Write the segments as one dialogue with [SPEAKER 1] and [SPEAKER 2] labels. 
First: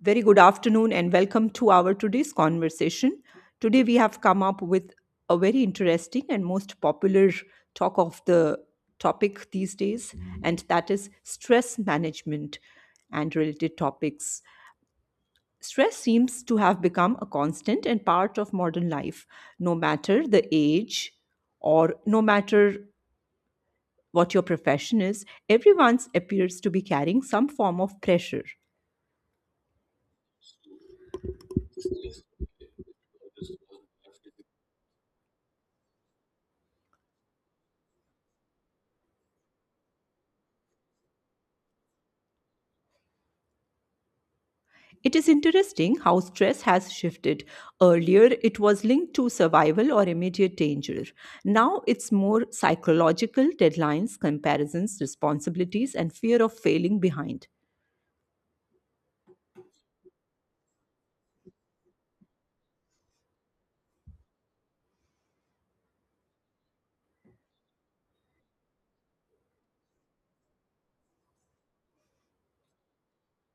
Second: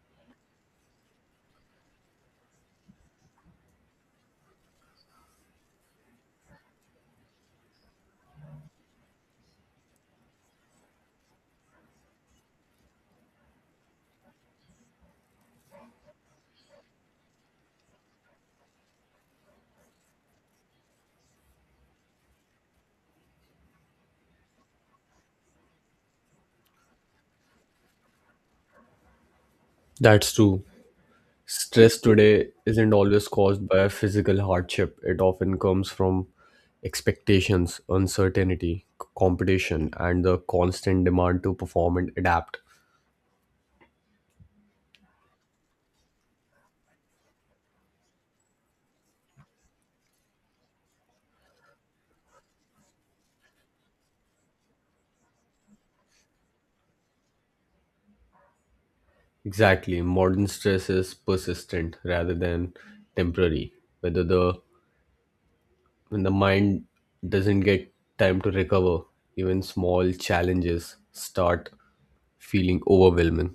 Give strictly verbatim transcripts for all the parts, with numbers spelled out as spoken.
[SPEAKER 1] Very good afternoon and welcome to our today's conversation. Today we have come up with a very interesting and most popular talk of the topic these days, and that is stress management and related topics. Stress seems to have become a constant and part of modern life, no matter the age or no matter what your profession is. Everyone appears to be carrying some form of pressure.
[SPEAKER 2] That's true. Stress today isn't always caused by a physical hardship. It often comes from expectations, uncertainty, c- competition, and the constant demand to perform and adapt.
[SPEAKER 1] It is interesting how stress has shifted. Earlier, it was linked to survival or immediate danger. Now, it's more psychological deadlines, comparisons, responsibilities, and fear of failing behind.
[SPEAKER 2] Exactly. Modern stress is persistent rather than temporary. Whether the When the mind doesn't get time to recover, even small challenges start feeling overwhelming.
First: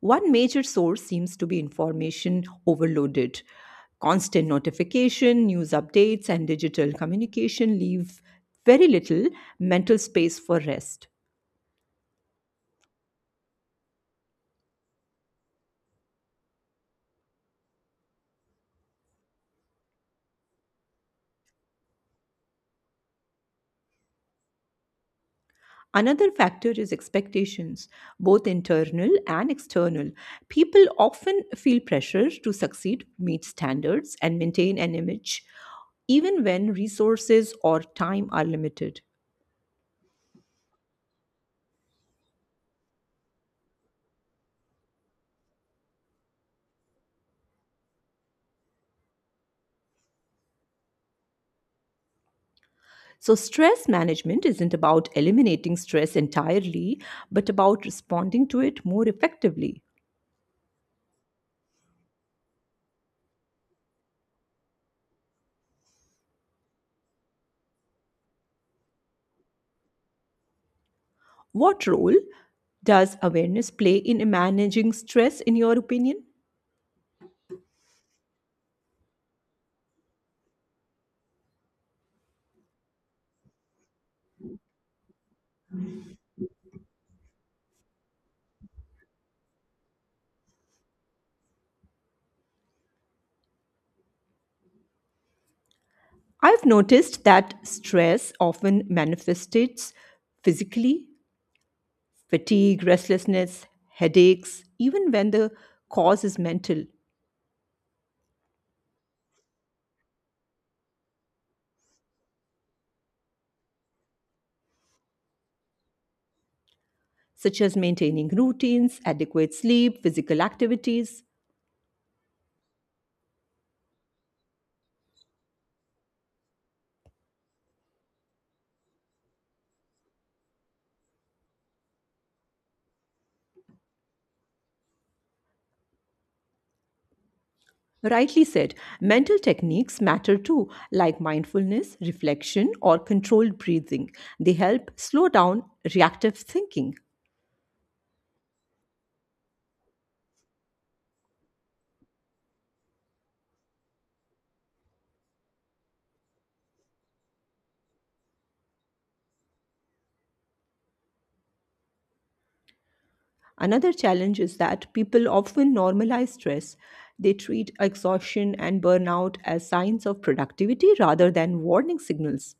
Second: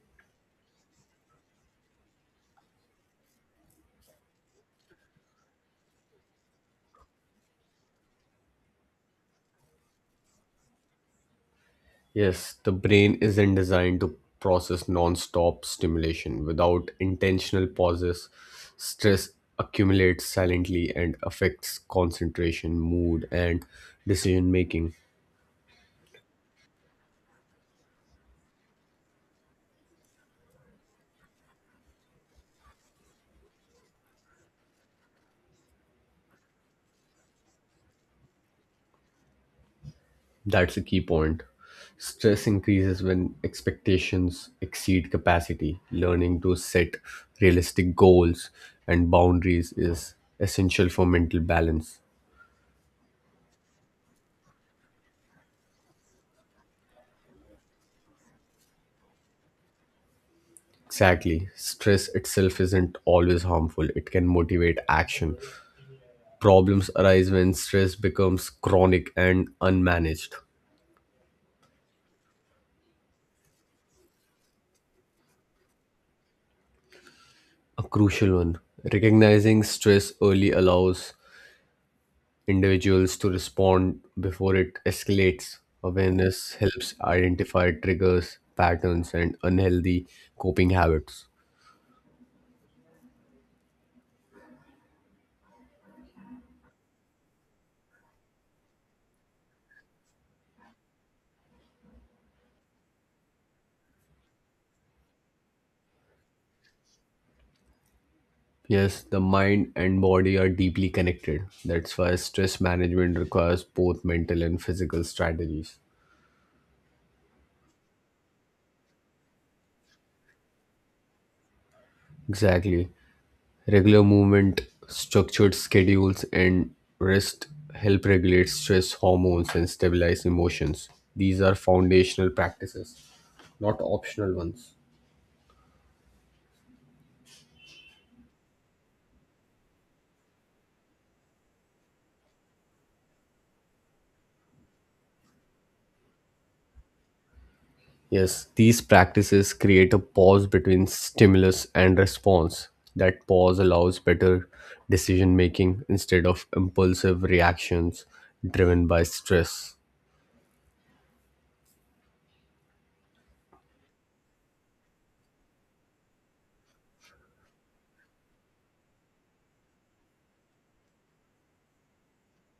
[SPEAKER 1] One major source seems to be information overloaded. Constant notification, news updates, and digital communication leave very little mental space for rest.
[SPEAKER 2] Yes, the brain isn't designed to process non-stop stimulation. Without intentional pauses, stress accumulates silently and affects concentration, mood, and decision making.
[SPEAKER 1] Another factor is expectations, both internal and external. People often feel pressure to succeed, meet standards, and maintain an image, even when resources or time are limited.
[SPEAKER 2] That's the key point. Stress increases when expectations exceed capacity. Learning to set realistic goals and boundaries is essential for mental balance.
[SPEAKER 1] So, stress management isn't about eliminating stress entirely, but about responding to it more effectively.
[SPEAKER 2] Exactly. Stress itself isn't always harmful. It can motivate action. Problems arise when stress becomes chronic and unmanaged.
[SPEAKER 1] What role does awareness play in managing stress, in your opinion?
[SPEAKER 2] A crucial one. Recognizing stress early allows individuals to respond before it escalates. Awareness helps identify triggers, patterns, and unhealthy coping habits.
[SPEAKER 1] I've noticed that stress often manifests physically: fatigue, restlessness, headaches, even when the cause is mental,
[SPEAKER 2] Yes, the mind and body are deeply connected. That's why stress management requires both mental and physical strategies.
[SPEAKER 1] such as maintaining routines, adequate sleep, physical activities.
[SPEAKER 2] Exactly. Regular movement, structured schedules, and rest help regulate stress hormones and stabilize emotions. These are foundational practices, not optional ones.
[SPEAKER 1] Rightly said, mental techniques matter too, like mindfulness, reflection, or controlled breathing. They help slow down reactive thinking.
[SPEAKER 2] Yes, these practices create a pause between stimulus and response. That pause allows better decision making instead of impulsive reactions driven by stress.
[SPEAKER 1] Another challenge is that people often normalize stress. They treat exhaustion and burnout as signs of productivity rather than warning signals.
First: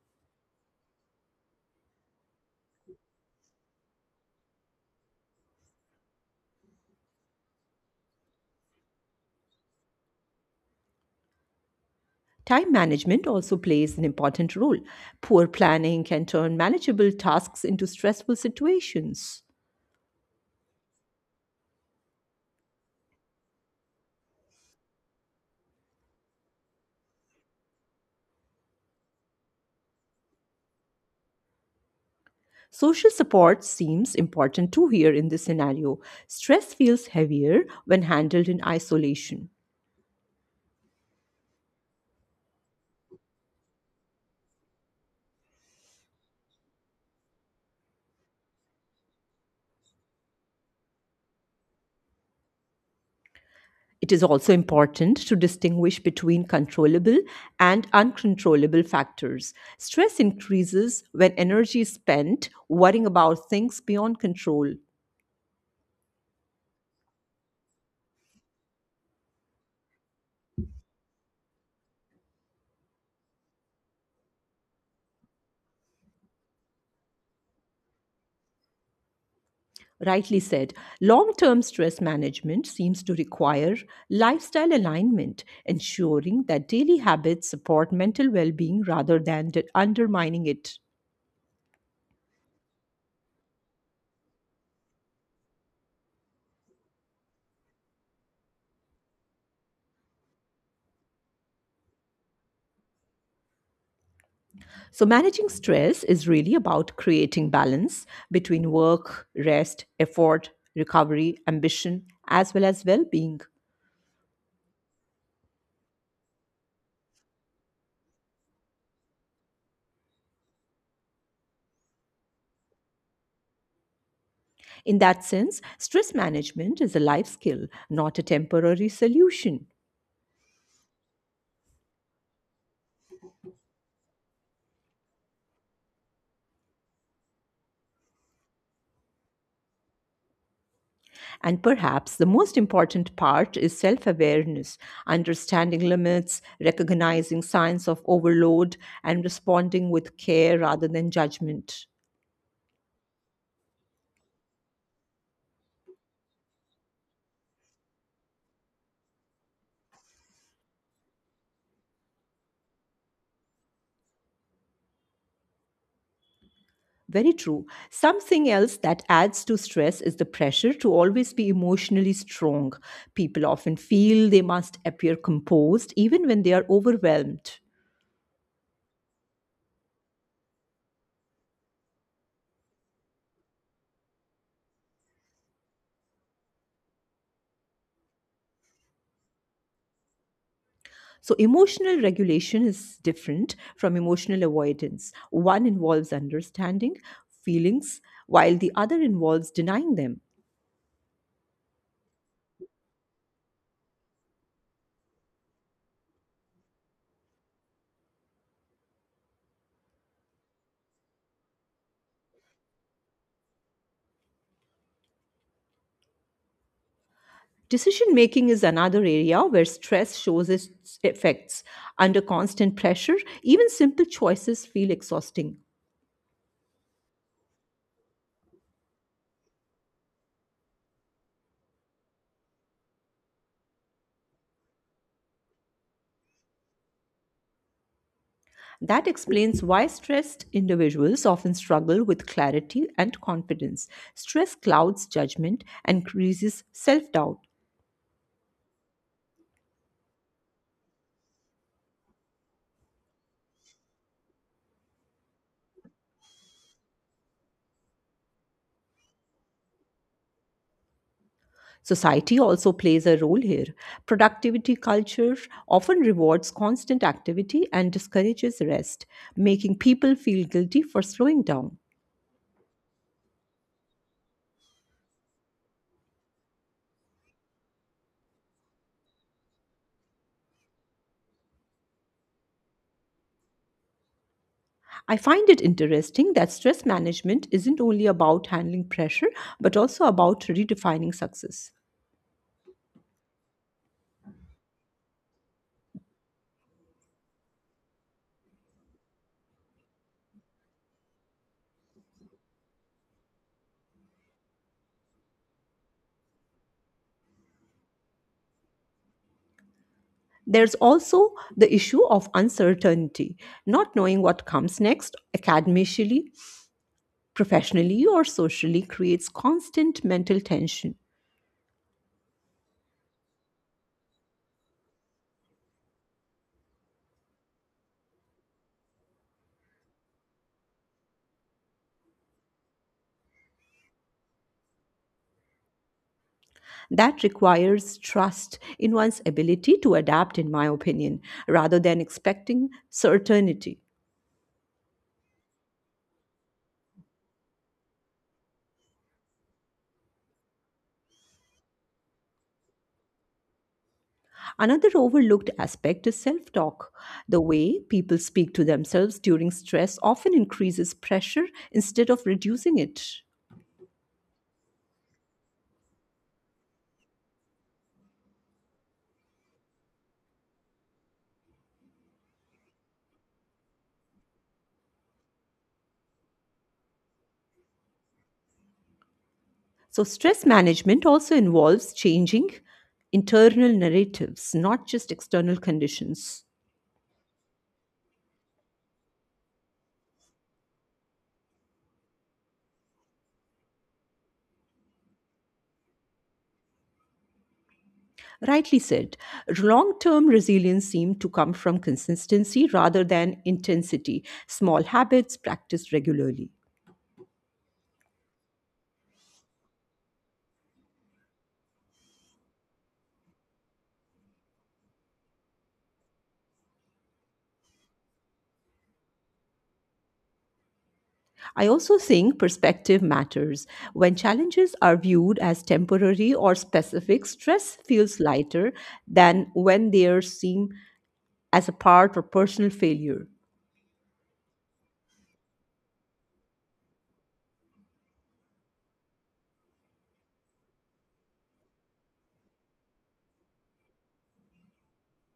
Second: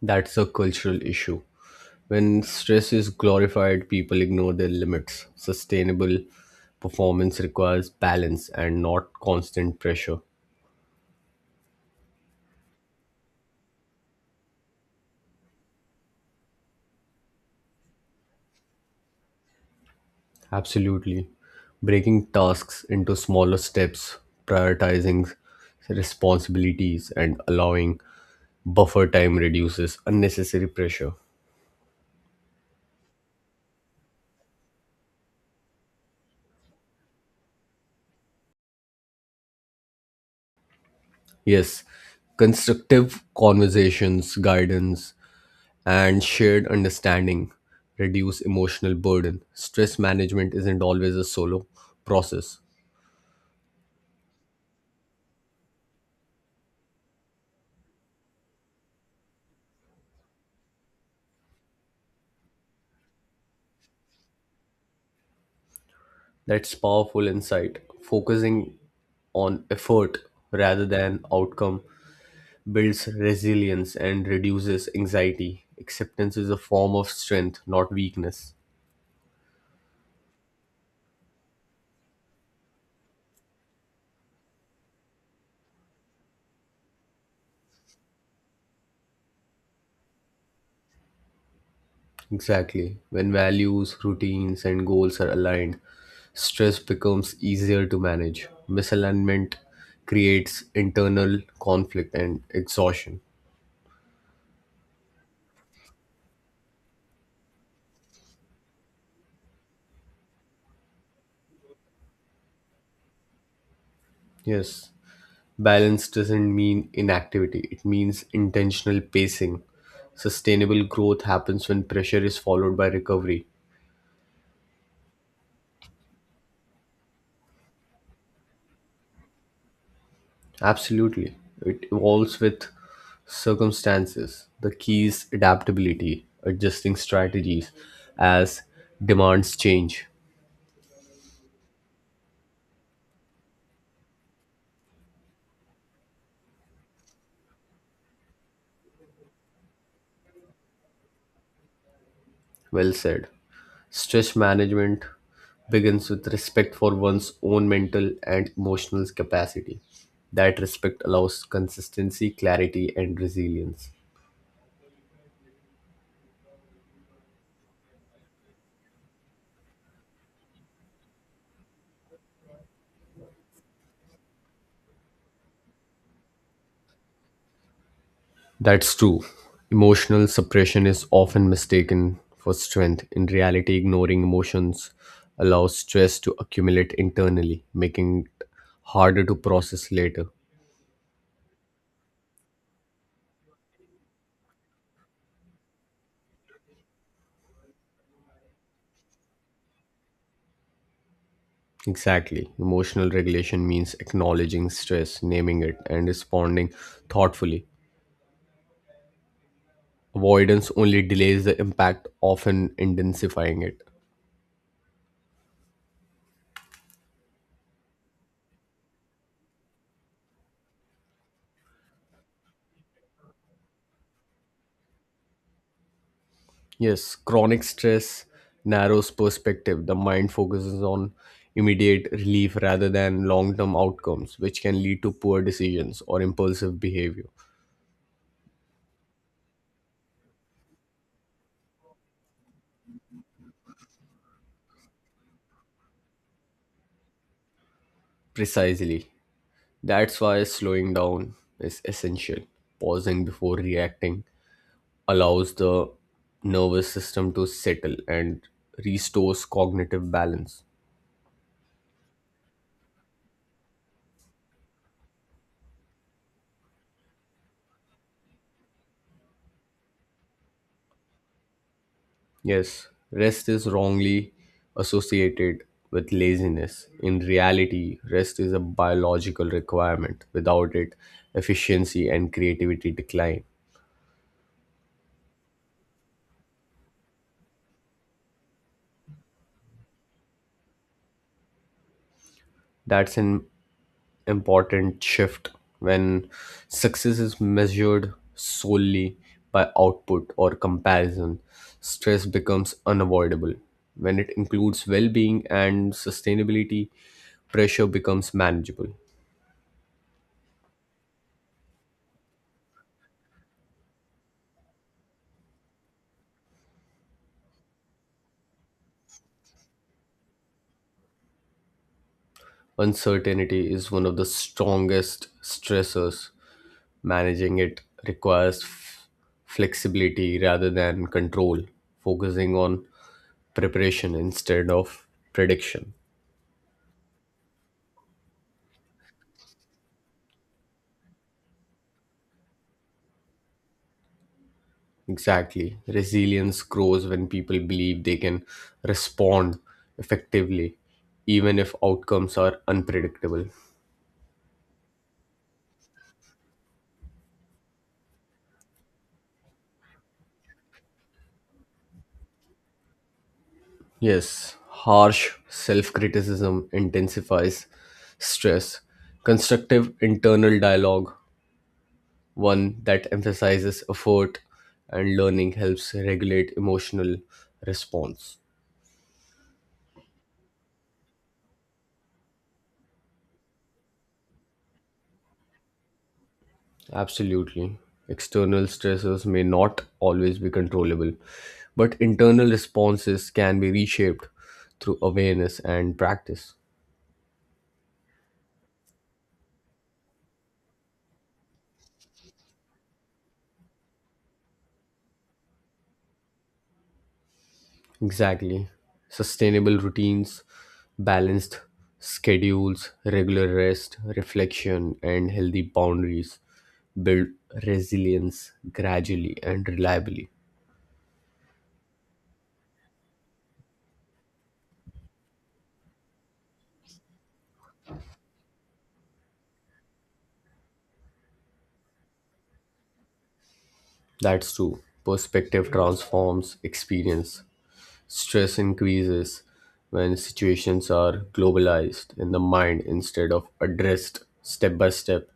[SPEAKER 2] That's a cultural issue. When stress is glorified, people ignore their limits. Sustainable performance requires balance and not constant pressure.
[SPEAKER 1] Time management also plays an important role. Poor planning can turn manageable tasks into stressful situations.
[SPEAKER 2] Absolutely. Breaking tasks into smaller steps, prioritizing responsibilities, and allowing buffer time reduces unnecessary pressure.
[SPEAKER 1] Social support seems important too here in this scenario. Stress feels heavier when handled in isolation.
[SPEAKER 2] Yes, constructive conversations, guidance, and shared understanding reduce emotional burden. Stress management isn't always a solo process.
[SPEAKER 1] It is also important to distinguish between controllable and uncontrollable factors. Stress increases when energy is spent worrying about things beyond control.
[SPEAKER 2] That's powerful insight. Focusing on effort rather than outcome builds resilience and reduces anxiety. Acceptance is a form of strength, not weakness.
[SPEAKER 1] Rightly said, long term stress management seems to require lifestyle alignment, ensuring that daily habits support mental well being rather than de- undermining it.
[SPEAKER 2] Exactly. When values, routines, and goals are aligned, stress becomes easier to manage. Misalignment creates internal conflict and exhaustion.
[SPEAKER 1] So, managing stress is really about creating balance between work, rest, effort, recovery, ambition, as well as well being.
[SPEAKER 2] Yes, balance doesn't mean inactivity, it means intentional pacing. Sustainable growth happens when pressure is followed by recovery.
[SPEAKER 1] In that sense, stress management is a life skill, not a temporary solution.
[SPEAKER 2] Absolutely, it evolves with circumstances. The key is adaptability, adjusting strategies as demands change.
[SPEAKER 1] And perhaps the most important part is self awareness, understanding limits, recognizing signs of overload, and responding with care rather than judgment.
[SPEAKER 2] Well said. Stress management begins with respect for one's own mental and emotional capacity. That respect allows consistency, clarity, and resilience.
[SPEAKER 1] Very true. Something else that adds to stress is the pressure to always be emotionally strong. People often feel they must appear composed even when they are overwhelmed.
[SPEAKER 2] That's true. Emotional suppression is often mistaken for strength. In reality, ignoring emotions allows stress to accumulate internally, making it harder to process later.
[SPEAKER 1] So, emotional regulation is different from emotional avoidance. One involves understanding feelings, while the other involves denying them.
[SPEAKER 2] Exactly. Emotional regulation means acknowledging stress, naming it, and responding thoughtfully. Avoidance only delays the impact, often intensifying it.
[SPEAKER 1] Decision making is another area where stress shows its effects. Under constant pressure, even simple choices feel exhausting.
[SPEAKER 2] Yes, chronic stress narrows perspective. The mind focuses on immediate relief rather than long term outcomes, which can lead to poor decisions or impulsive behavior.
[SPEAKER 1] That explains why stressed individuals often struggle with clarity and confidence. Stress clouds judgment and increases self doubt.
[SPEAKER 2] Precisely. That's why slowing down is essential. Pausing before reacting allows the nervous system to settle and restores cognitive balance.
[SPEAKER 1] Society also plays a role here. Productivity culture often rewards constant activity and discourages rest, making people feel guilty for slowing down.
[SPEAKER 2] Yes, rest is wrongly associated with laziness. In reality, rest is a biological requirement. Without it, efficiency and creativity decline.
[SPEAKER 1] I find it interesting that stress management isn't only about handling pressure, but also about redefining success.
[SPEAKER 2] That's an important shift when success is measured solely by output or comparison. Stress becomes unavoidable. When it includes well being and sustainability, pressure becomes manageable.
[SPEAKER 1] There's also the issue of uncertainty. Not knowing what comes next, academically, professionally, or socially, creates constant mental tension.
[SPEAKER 2] Uncertainty is one of the strongest stressors. Managing it requires f- flexibility rather than control, focusing on preparation instead of prediction.
[SPEAKER 1] That requires trust in one's ability to adapt, in my opinion, rather than expecting certainty.
[SPEAKER 2] Exactly. Resilience grows when people believe they can respond effectively, even if outcomes are unpredictable.
[SPEAKER 1] Another overlooked aspect is self talk. The way people speak to themselves during stress often increases pressure instead of reducing it.
[SPEAKER 2] Yes, harsh self criticism intensifies stress. Constructive internal dialogue, one that emphasizes effort and learning, helps regulate emotional response.
[SPEAKER 1] So, stress management also involves changing internal narratives, not just external conditions.
[SPEAKER 2] Absolutely. External stresses may not always be controllable, but internal responses can be reshaped through awareness and practice.
[SPEAKER 1] Rightly said, long term resilience seems to come from consistency rather than intensity. Small habits practiced regularly.
[SPEAKER 2] Exactly. Sustainable routines, balanced schedules, regular rest, reflection, and healthy boundaries build resilience gradually and reliably.
[SPEAKER 1] I also think perspective matters. When challenges are viewed as temporary or specific, stress feels lighter than when they are seen as a part or personal failure.
[SPEAKER 2] That's true. Perspective transforms experience. Stress increases when situations are globalized in the mind instead of addressed step by step.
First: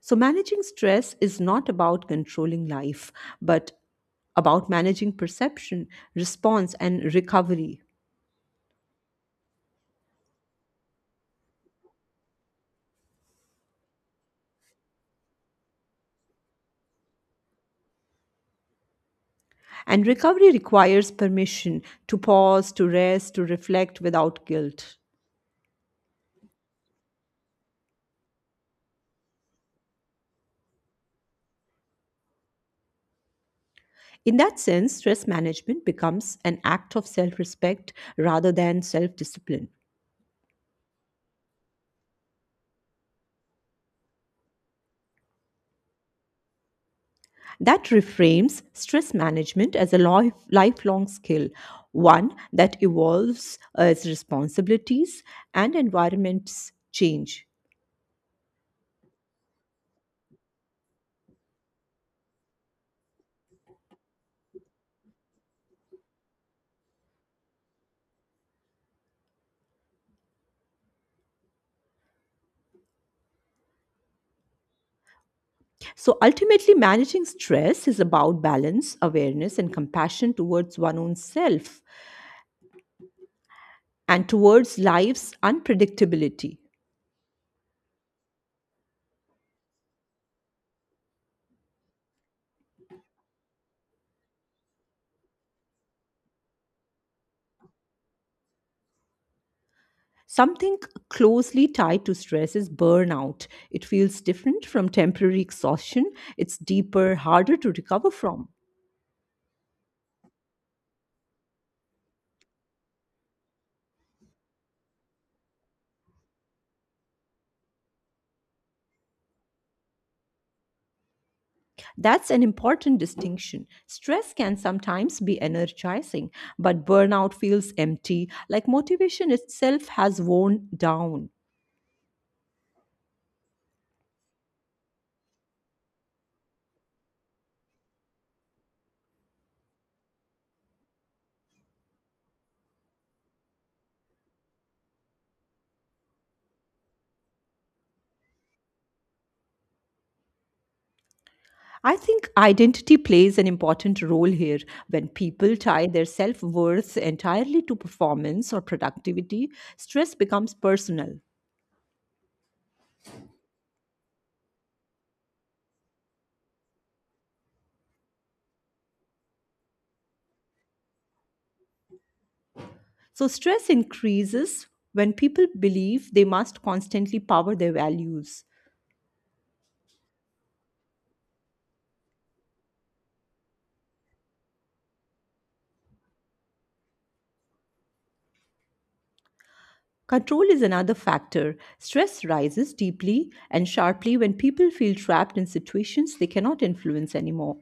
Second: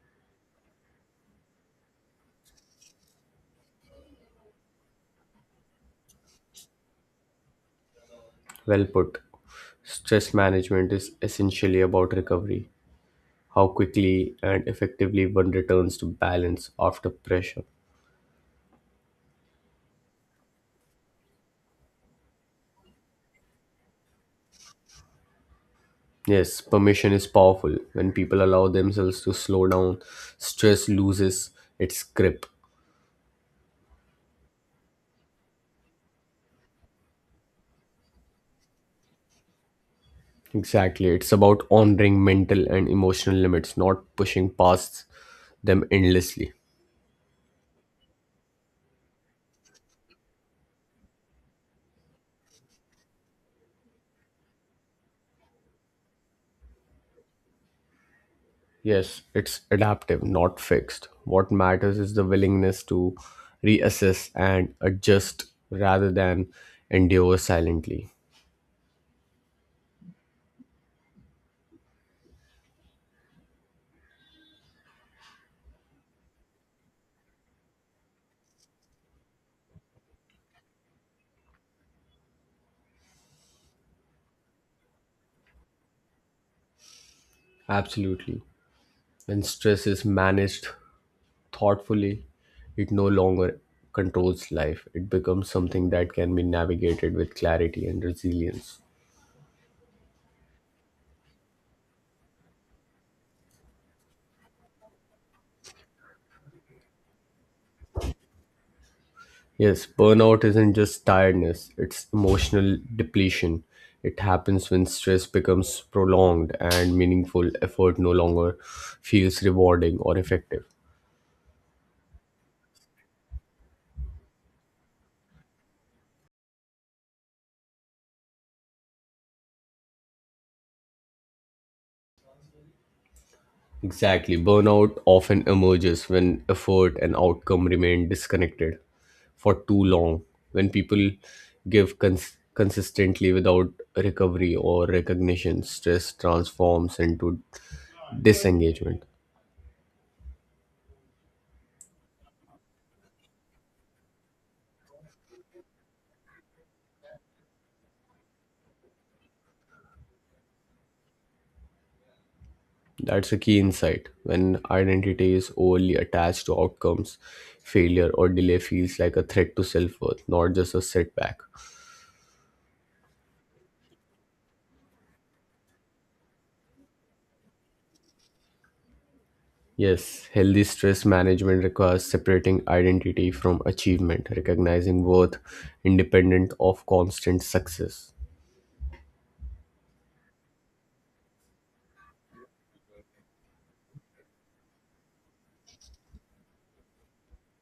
[SPEAKER 1] So, managing stress is not about controlling life, but about managing perception, response, and recovery.
[SPEAKER 2] Well put. Stress management is essentially about recovery, how quickly and effectively one returns to balance after pressure.
[SPEAKER 1] And recovery requires permission to pause, to rest, to reflect without guilt.
[SPEAKER 2] Yes, permission is powerful. When people allow themselves to slow down, stress loses its grip.
[SPEAKER 1] In that sense, stress management becomes an act of self respect rather than self discipline.
[SPEAKER 2] Exactly. It's about honoring mental and emotional limits, not pushing past them endlessly.
[SPEAKER 1] That reframes stress management as a life, lifelong skill, one that evolves as responsibilities and environments change.
[SPEAKER 2] Yes, it's adaptive, not fixed. What matters is the willingness to reassess and adjust rather than endure silently.
[SPEAKER 1] So ultimately, managing stress is about balance, awareness, and compassion towards one's own self and towards life's unpredictability.
[SPEAKER 2] Absolutely. When stress is managed thoughtfully, it no longer controls life. It becomes something that can be navigated with clarity and resilience.
[SPEAKER 1] Something closely tied to stress is burnout. It feels different from temporary exhaustion, it's deeper, harder to recover from.
[SPEAKER 2] Yes, burnout isn't just tiredness, it's emotional depletion. It happens when stress becomes prolonged and meaningful effort no longer feels rewarding or effective.
[SPEAKER 1] That's an important distinction. Stress can sometimes be energizing, but burnout feels empty, like motivation itself has worn down.
[SPEAKER 2] Exactly, burnout often emerges when effort and outcome remain disconnected for too long. When people give cons- consistently without recovery or recognition, stress transforms into disengagement.
[SPEAKER 1] I think identity plays an important role here. When people tie their self worth entirely to performance or productivity, stress becomes personal.
[SPEAKER 2] That's a key insight. When identity is overly attached to outcomes, failure or delay feels like a threat to self worth, not just a setback.
[SPEAKER 1] So, stress increases when people believe they must constantly power their values.
[SPEAKER 2] Yes, healthy stress management requires separating identity from achievement, recognizing worth independent of constant success.
[SPEAKER 1] Control is another factor. Stress rises deeply and sharply when people feel trapped in situations they cannot influence anymore.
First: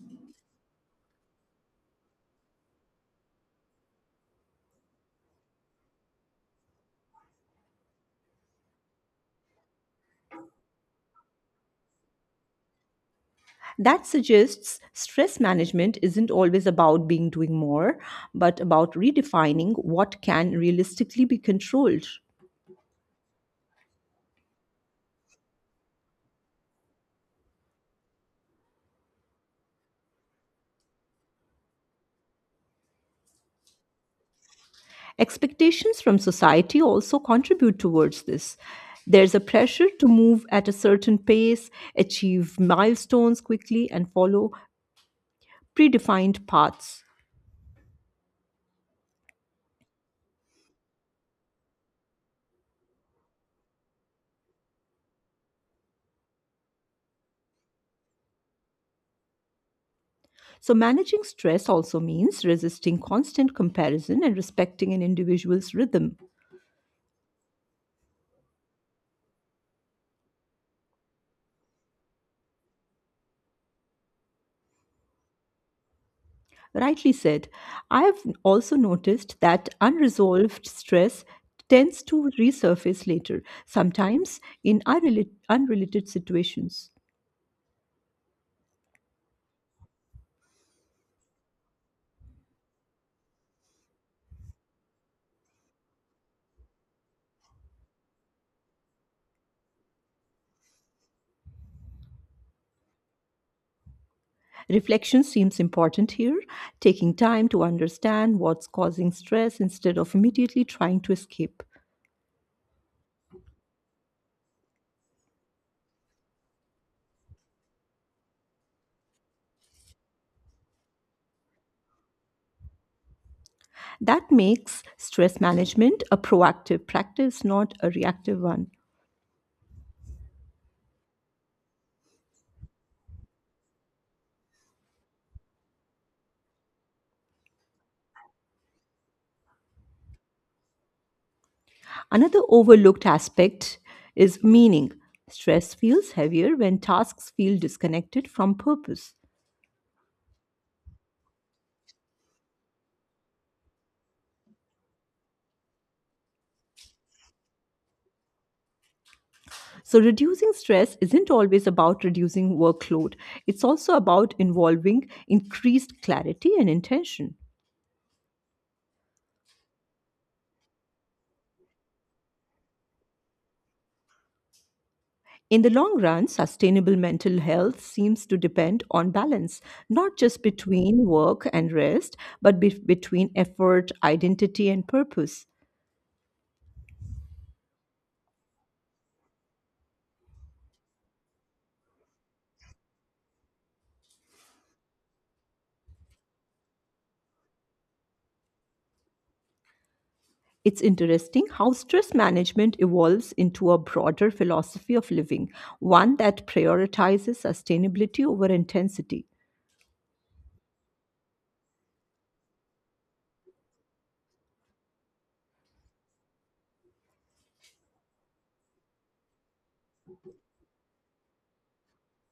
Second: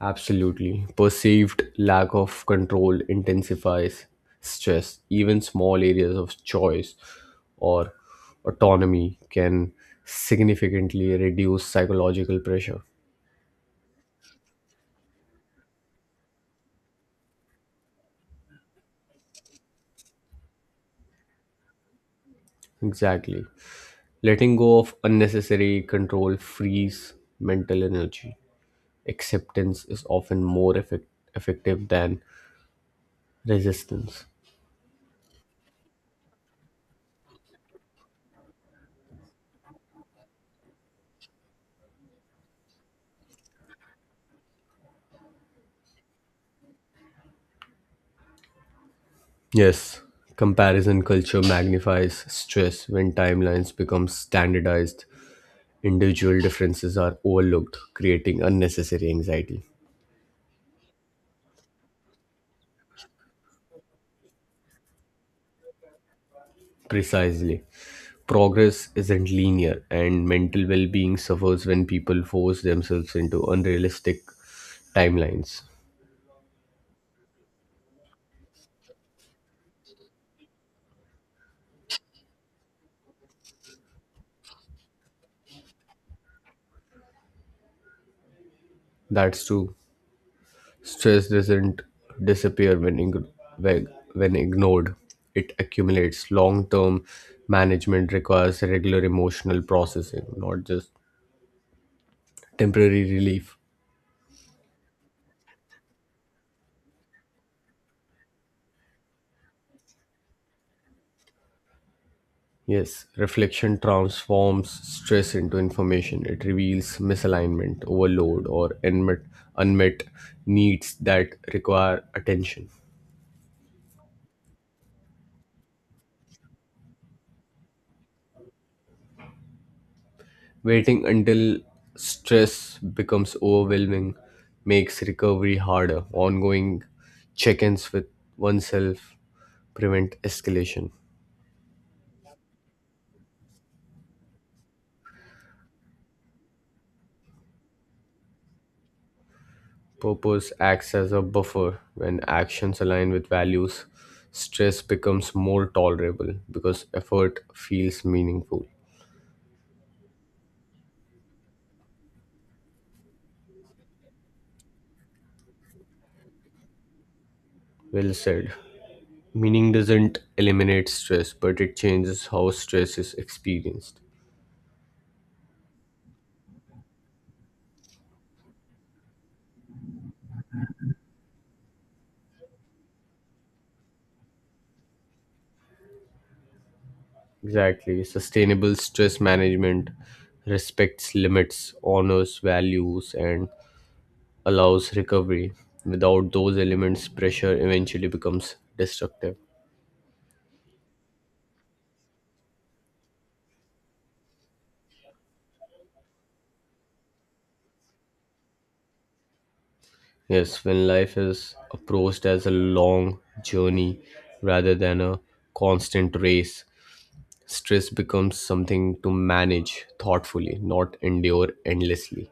[SPEAKER 2] Absolutely. Perceived lack of control intensifies stress. Even small areas of choice or autonomy can significantly reduce psychological pressure.
[SPEAKER 1] That suggests stress management isn't always about being doing more, but about redefining what can realistically be controlled.
[SPEAKER 2] Exactly. Letting go of unnecessary control frees mental energy. Acceptance is often more effect- effective than resistance.
[SPEAKER 1] Expectations from society also contribute towards this. There's a pressure to move at a certain pace, achieve milestones quickly, and follow predefined paths.
[SPEAKER 2] Yes, comparison culture magnifies stress when timelines become standardized. Individual differences are overlooked, creating unnecessary anxiety.
[SPEAKER 1] So, managing stress also means resisting constant comparison and respecting an individual's rhythm.
[SPEAKER 2] Precisely. Progress isn't linear, and mental well being suffers when people force themselves into unrealistic timelines.
[SPEAKER 1] Rightly said, I have also noticed that unresolved stress tends to resurface later, sometimes in unrela- unrelated situations.
[SPEAKER 2] That's true. Stress doesn't disappear when, ing when when ignored, it accumulates. Long term management requires regular emotional processing, not just temporary relief.
[SPEAKER 1] Reflection seems important here, taking time to understand what's causing stress instead of immediately trying to escape.
[SPEAKER 2] Yes, reflection transforms stress into information. It reveals misalignment, overload, or unmet, unmet needs that require attention.
[SPEAKER 1] That makes stress management a proactive practice, not a reactive one.
[SPEAKER 2] Waiting until stress becomes overwhelming makes recovery harder. Ongoing check ins with oneself prevent escalation.
[SPEAKER 1] Another overlooked aspect is meaning. Stress feels heavier when tasks feel disconnected from purpose.
[SPEAKER 2] Purpose acts as a buffer when actions align with values. Stress becomes more tolerable because effort feels meaningful.
[SPEAKER 1] So, reducing stress isn't always about reducing workload, it's also about involving increased clarity and intention.
[SPEAKER 2] Well said. Meaning doesn't eliminate stress, but it changes how stress is experienced.
[SPEAKER 1] In the long run, sustainable mental health seems to depend on balance, not just between work and rest, but be- between effort, identity, and purpose.
[SPEAKER 2] Exactly. Sustainable stress management respects limits, honors values, and allows recovery. Without those elements, pressure eventually becomes destructive.
[SPEAKER 1] It's interesting how stress management evolves into a broader philosophy of living, one that prioritizes sustainability over intensity.
[SPEAKER 2] Yes, when life is approached as a long journey rather than a constant race, stress becomes something to manage thoughtfully, not endure endlessly.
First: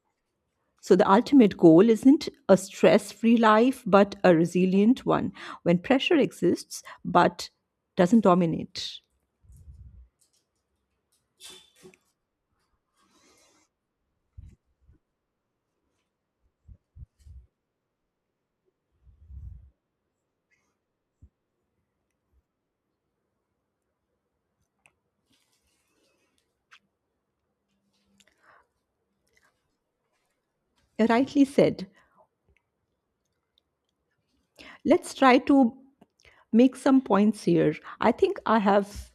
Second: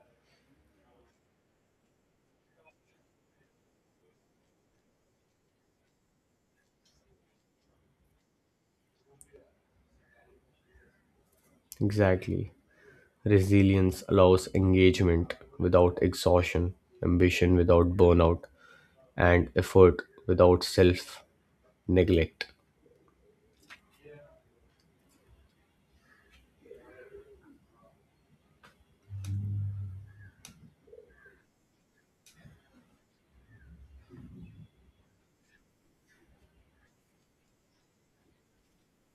[SPEAKER 1] So, the ultimate goal isn't a stress free life, but a resilient one, when pressure exists but doesn't dominate.
[SPEAKER 2] Exactly. Resilience allows engagement without exhaustion, ambition without burnout, and effort without self neglect.
[SPEAKER 1] Rightly said. Let's try to make some points here. I think I have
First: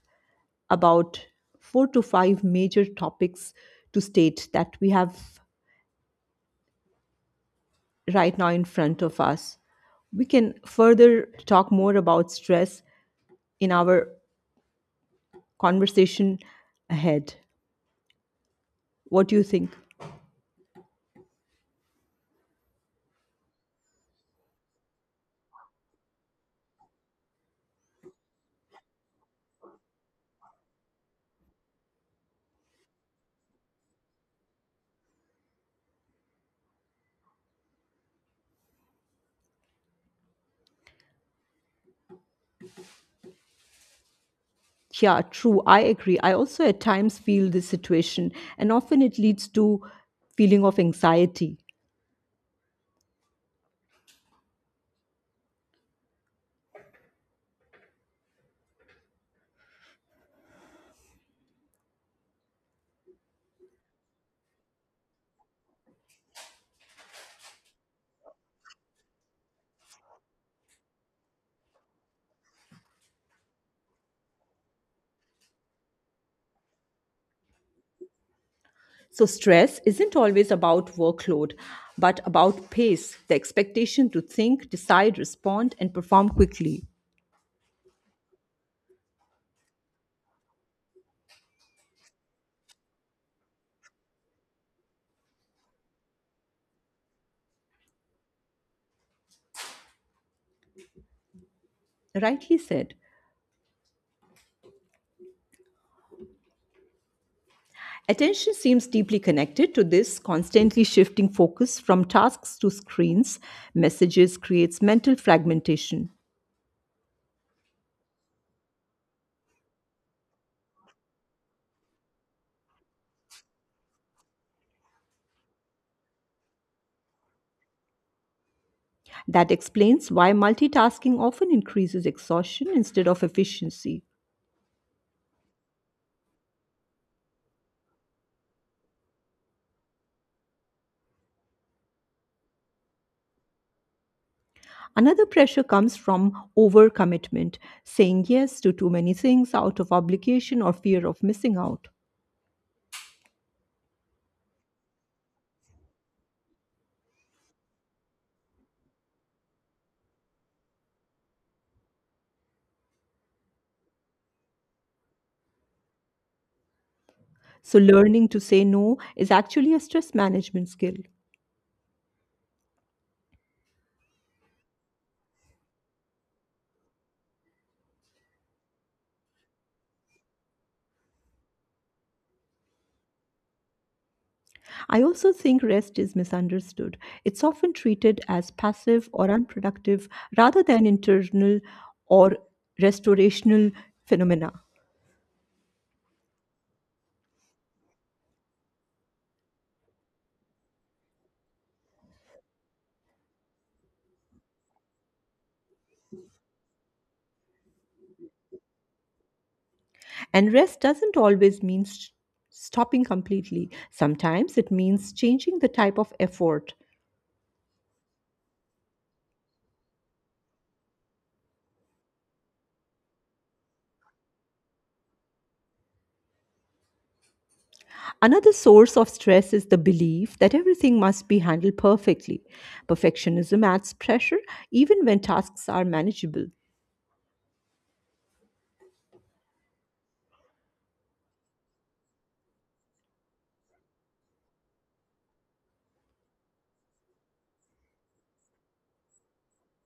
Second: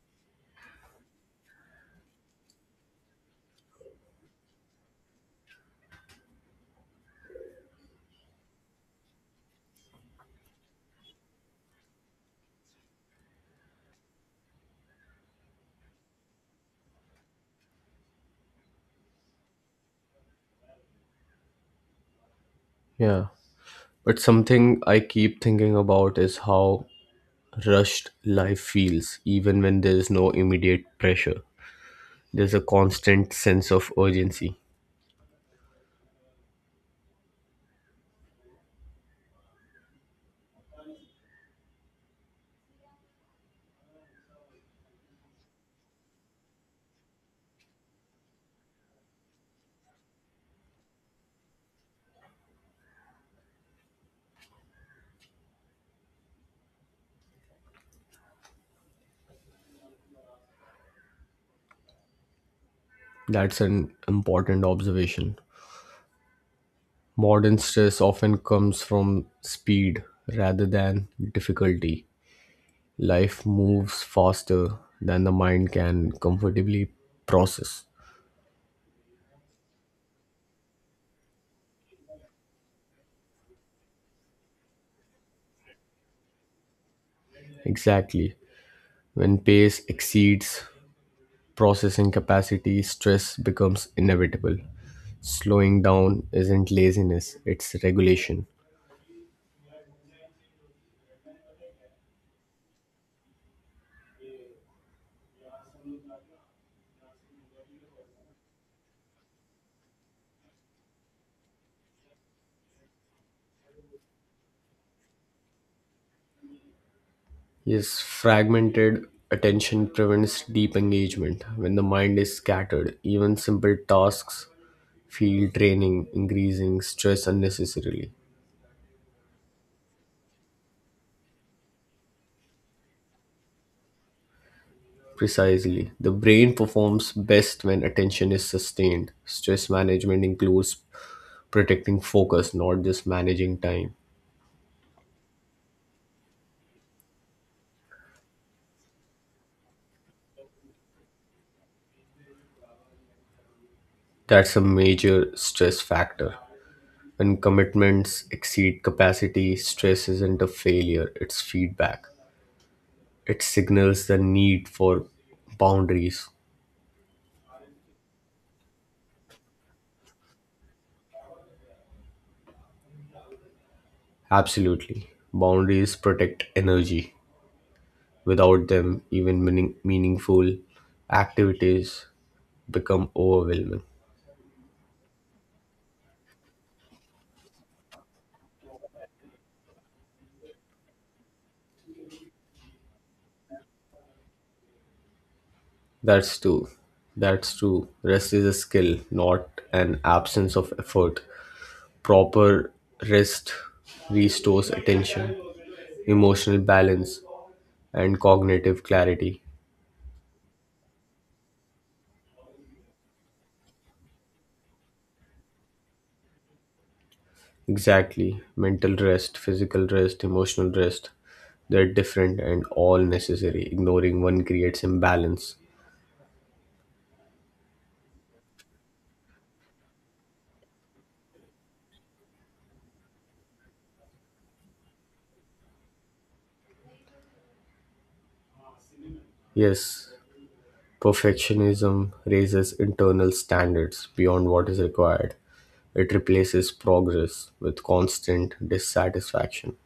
[SPEAKER 1] about four to five major topics to state that we have right now in front of us. We can further talk more about stress in our conversation ahead. What do you think?
[SPEAKER 2] Yeah. But something I keep thinking about is how rushed life feels, even when there is no immediate pressure. There's a constant sense of urgency.
[SPEAKER 1] Yeah, true. I agree. I also at times feel this situation, and often it leads to feeling of anxiety.
[SPEAKER 2] That's an important observation. Modern stress often comes from speed rather than difficulty. Life moves faster than the mind can comfortably process.
[SPEAKER 1] So, stress isn't always about workload, but about pace, the expectation to think, decide, respond, and perform quickly.
[SPEAKER 2] Exactly. When pace exceeds processing capacity, stress becomes inevitable. Slowing down isn't laziness, it's regulation.
[SPEAKER 1] Rightly said. Attention seems deeply connected to this constantly shifting focus from tasks to screens. Messages creates mental fragmentation.
[SPEAKER 2] Yes, fragmented attention prevents deep engagement. When the mind is scattered, even simple tasks feel draining, increasing stress unnecessarily.
[SPEAKER 1] That explains why multitasking often increases exhaustion instead of efficiency.
[SPEAKER 2] Precisely. The brain performs best when attention is sustained. Stress management includes protecting focus, not just managing time.
[SPEAKER 1] Another pressure comes from overcommitment, saying yes to too many things out of obligation or fear of missing out.
[SPEAKER 2] That's a major stress factor. When commitments exceed capacity, stress isn't a failure, it's feedback. It signals the need for boundaries.
[SPEAKER 1] So, learning to say no is actually a stress management skill.
[SPEAKER 2] Absolutely. Boundaries protect energy. Without them, even meaning- meaningful activities become overwhelming.
[SPEAKER 1] I also think rest is misunderstood. It's often treated as passive or unproductive rather than internal or restorational phenomena.
[SPEAKER 2] That's true. That's true. Rest is a skill, not an absence of effort. Proper rest restores attention, emotional balance, and cognitive clarity.
[SPEAKER 1] And rest doesn't always mean s- stopping completely, sometimes it means changing the type of effort.
[SPEAKER 2] Exactly. Mental rest, physical rest, emotional rest. They're different and all necessary. Ignoring one creates imbalance.
[SPEAKER 1] Another source of stress is the belief that everything must be handled perfectly. Perfectionism adds pressure even when tasks are manageable.
[SPEAKER 2] Yes, perfectionism raises internal standards beyond what is required. It replaces progress with constant dissatisfaction.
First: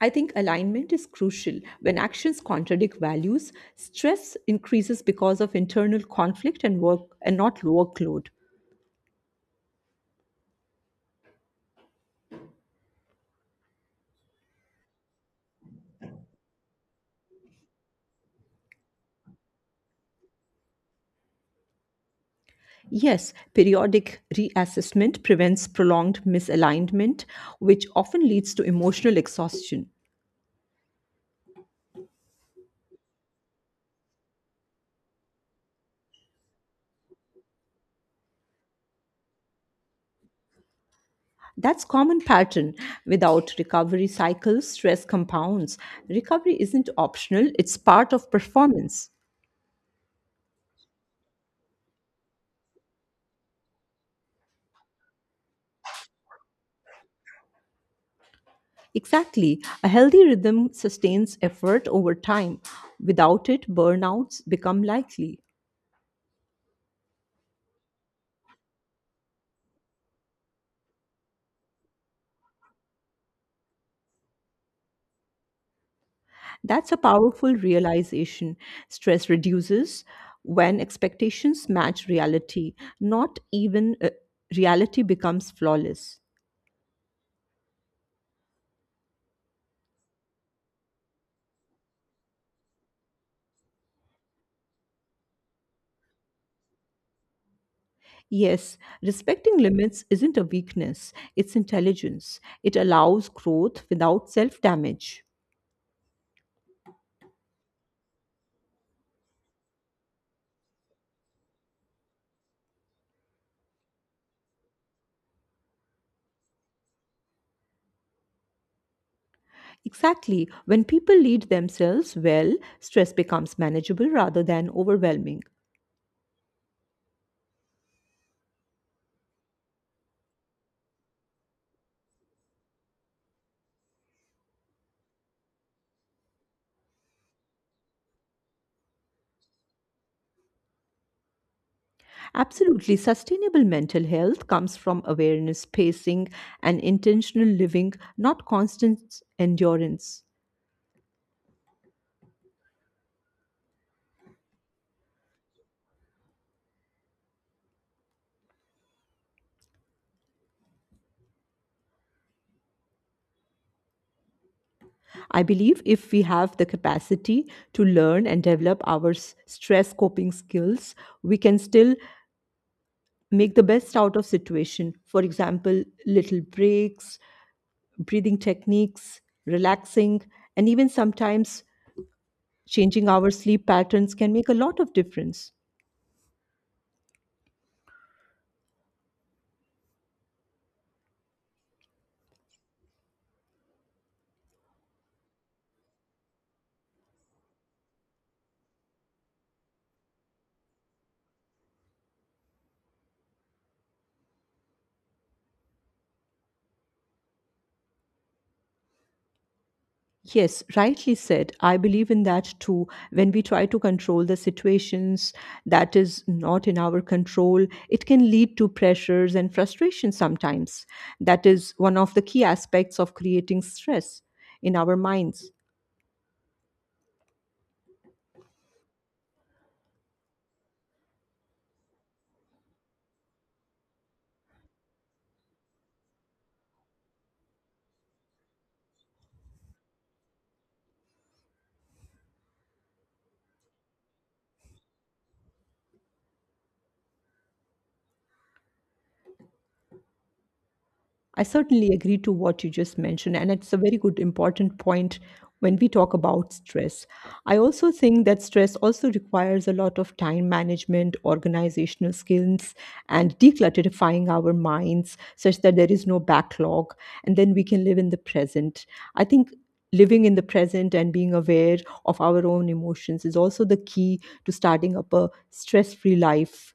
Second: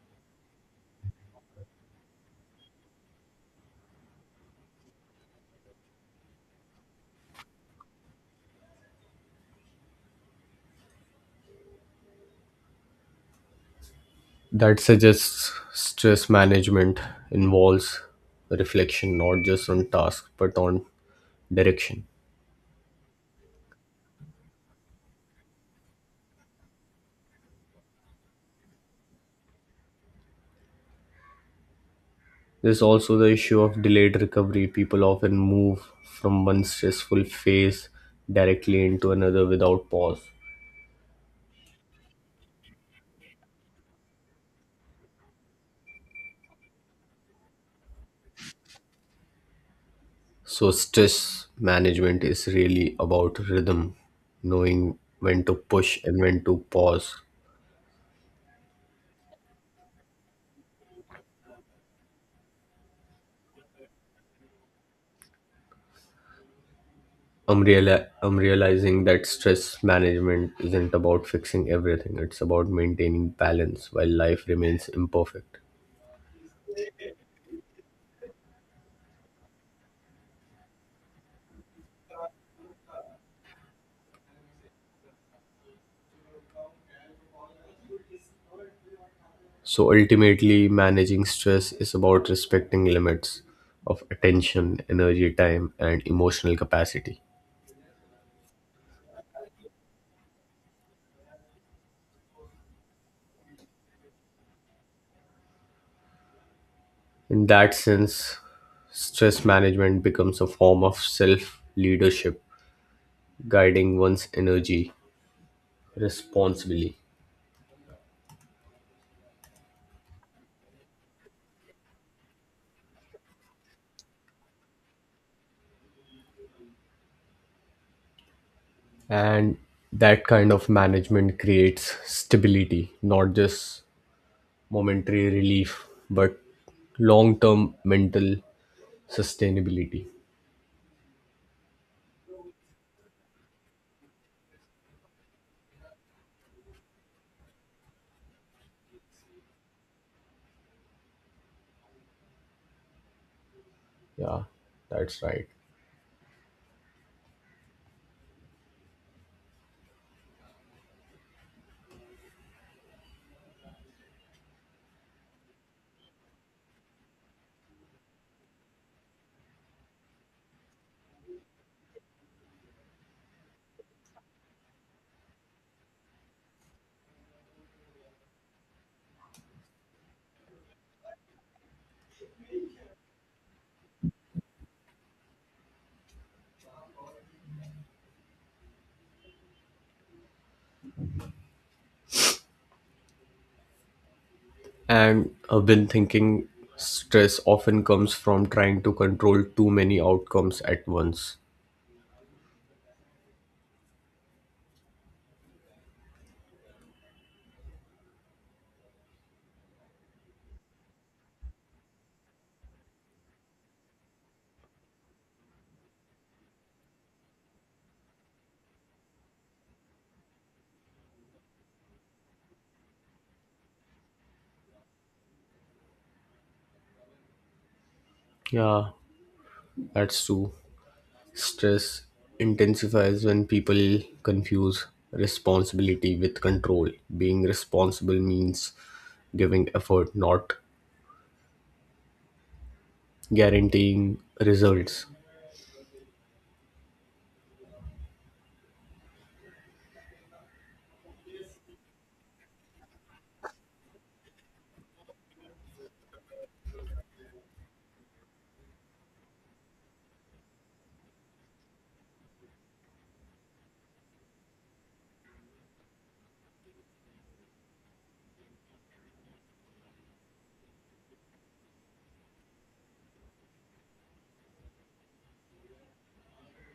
[SPEAKER 1] I think alignment is crucial. When actions contradict values, stress increases because of internal conflict and work and not workload.
[SPEAKER 2] That suggests stress management involves reflection not just on tasks but on direction.
[SPEAKER 1] Yes, periodic reassessment prevents prolonged misalignment, which often leads to emotional exhaustion.
[SPEAKER 2] There's also the issue of delayed recovery. People often move from one stressful phase directly into another without pause.
[SPEAKER 1] That's common pattern. Without recovery cycles, stress compounds. Recovery isn't optional, it's part of performance.
[SPEAKER 2] So, stress management is really about rhythm, knowing when to push and when to pause.
[SPEAKER 1] Exactly. A healthy rhythm sustains effort over time. Without it, burnouts become likely.
[SPEAKER 2] I'm, reali- I'm realizing that stress management isn't about fixing everything, it's about maintaining balance while life remains imperfect.
[SPEAKER 1] That's a powerful realization. Stress reduces when expectations match reality, not even uh, reality becomes flawless.
[SPEAKER 2] So, ultimately, managing stress is about respecting limits of attention, energy, time, and emotional capacity.
[SPEAKER 1] Yes, respecting limits isn't a weakness, it's intelligence. It allows growth without self damage.
[SPEAKER 2] In that sense, stress management becomes a form of self leadership guiding one's energy responsibly.
[SPEAKER 1] Exactly. When people lead themselves well, stress becomes manageable rather than overwhelming.
[SPEAKER 2] And that kind of management creates stability, not just momentary relief, but long term mental sustainability.
[SPEAKER 1] Absolutely. Sustainable mental health comes from awareness, pacing, and intentional living, not constant endurance.
[SPEAKER 2] Yeah, that's right.
[SPEAKER 1] I believe if we have the capacity to learn and develop our s- stress coping skills, we can still make the best out of situation. For example, little breaks, breathing techniques, relaxing, and even sometimes changing our sleep patterns can make a lot of difference.
[SPEAKER 2] And I've been thinking, stress often comes from trying to control too many outcomes at once.
[SPEAKER 1] Yes, rightly said. I believe in that too. When we try to control the situations that is not in our control, it can lead to pressures and frustration sometimes. That is one of the key aspects of creating stress in our minds.
[SPEAKER 2] Yeah, that's true. Stress intensifies when people confuse responsibility with control. Being responsible means giving effort, not guaranteeing results.
[SPEAKER 1] I certainly agree to what you just mentioned, and it's a very good important point when we talk about stress. I also think that stress also requires a lot of time management, organizational skills, and declutterifying our minds such that there is no backlog, and then we can live in the present. I think living in the present and being aware of our own emotions is also the key to starting up a stress-free life.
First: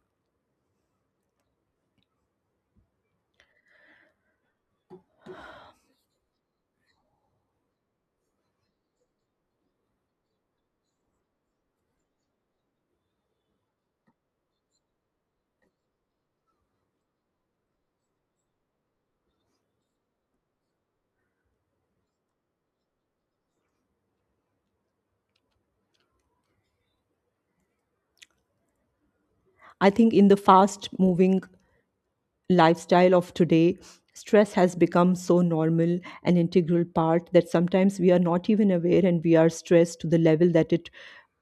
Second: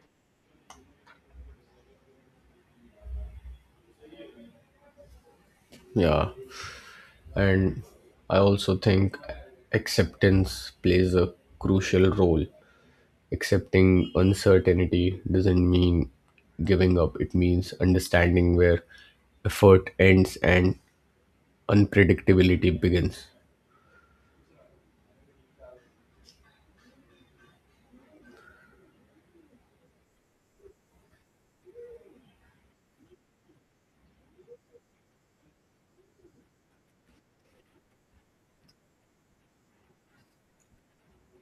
[SPEAKER 2] Yeah, and I also think acceptance plays a crucial role. Accepting uncertainty doesn't mean giving up, it means understanding where effort ends and unpredictability begins.
[SPEAKER 1] I think in the fast moving lifestyle of today, stress has become so normal and integral part that sometimes we are not even aware, and we are stressed to the level that it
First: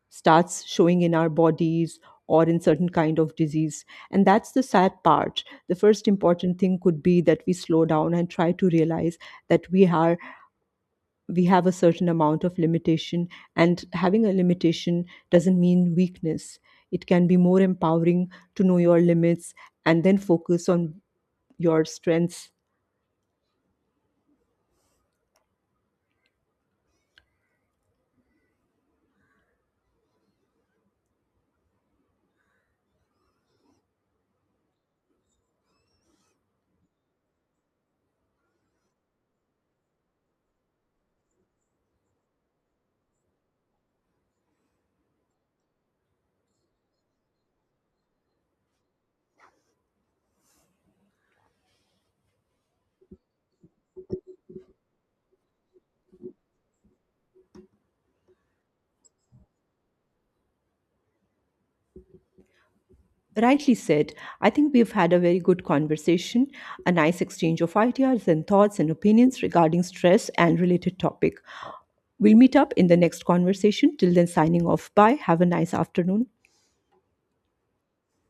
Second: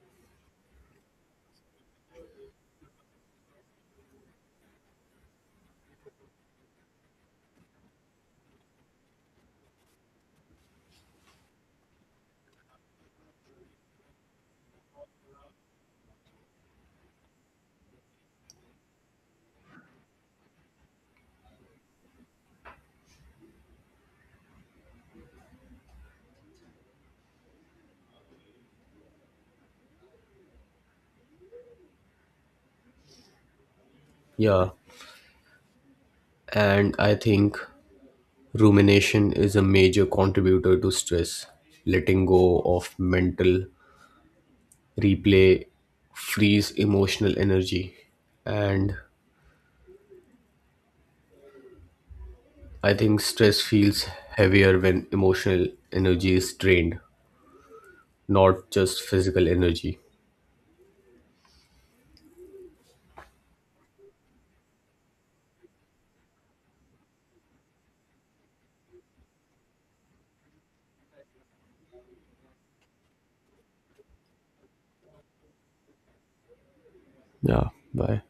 [SPEAKER 1] starts showing in our bodies or in certain kind of disease. And that's the sad part. The first important thing could be that we slow down and try to realize that we are we have a certain amount of limitation, and having a limitation doesn't mean weakness. It can be more empowering to know your limits and then focus on your strengths.
[SPEAKER 2] Yeah, and I think rumination is a major contributor to stress. Letting go of mental replay frees emotional energy. And I think stress feels heavier when emotional energy is drained, not just physical energy.
[SPEAKER 1] Rightly said. I think we've had a very good conversation, a nice exchange of ideas and thoughts and opinions regarding stress and related topic. We'll meet up in the next conversation. Till then, signing off. Bye. Have a nice afternoon.
[SPEAKER 2] Yeah, bye.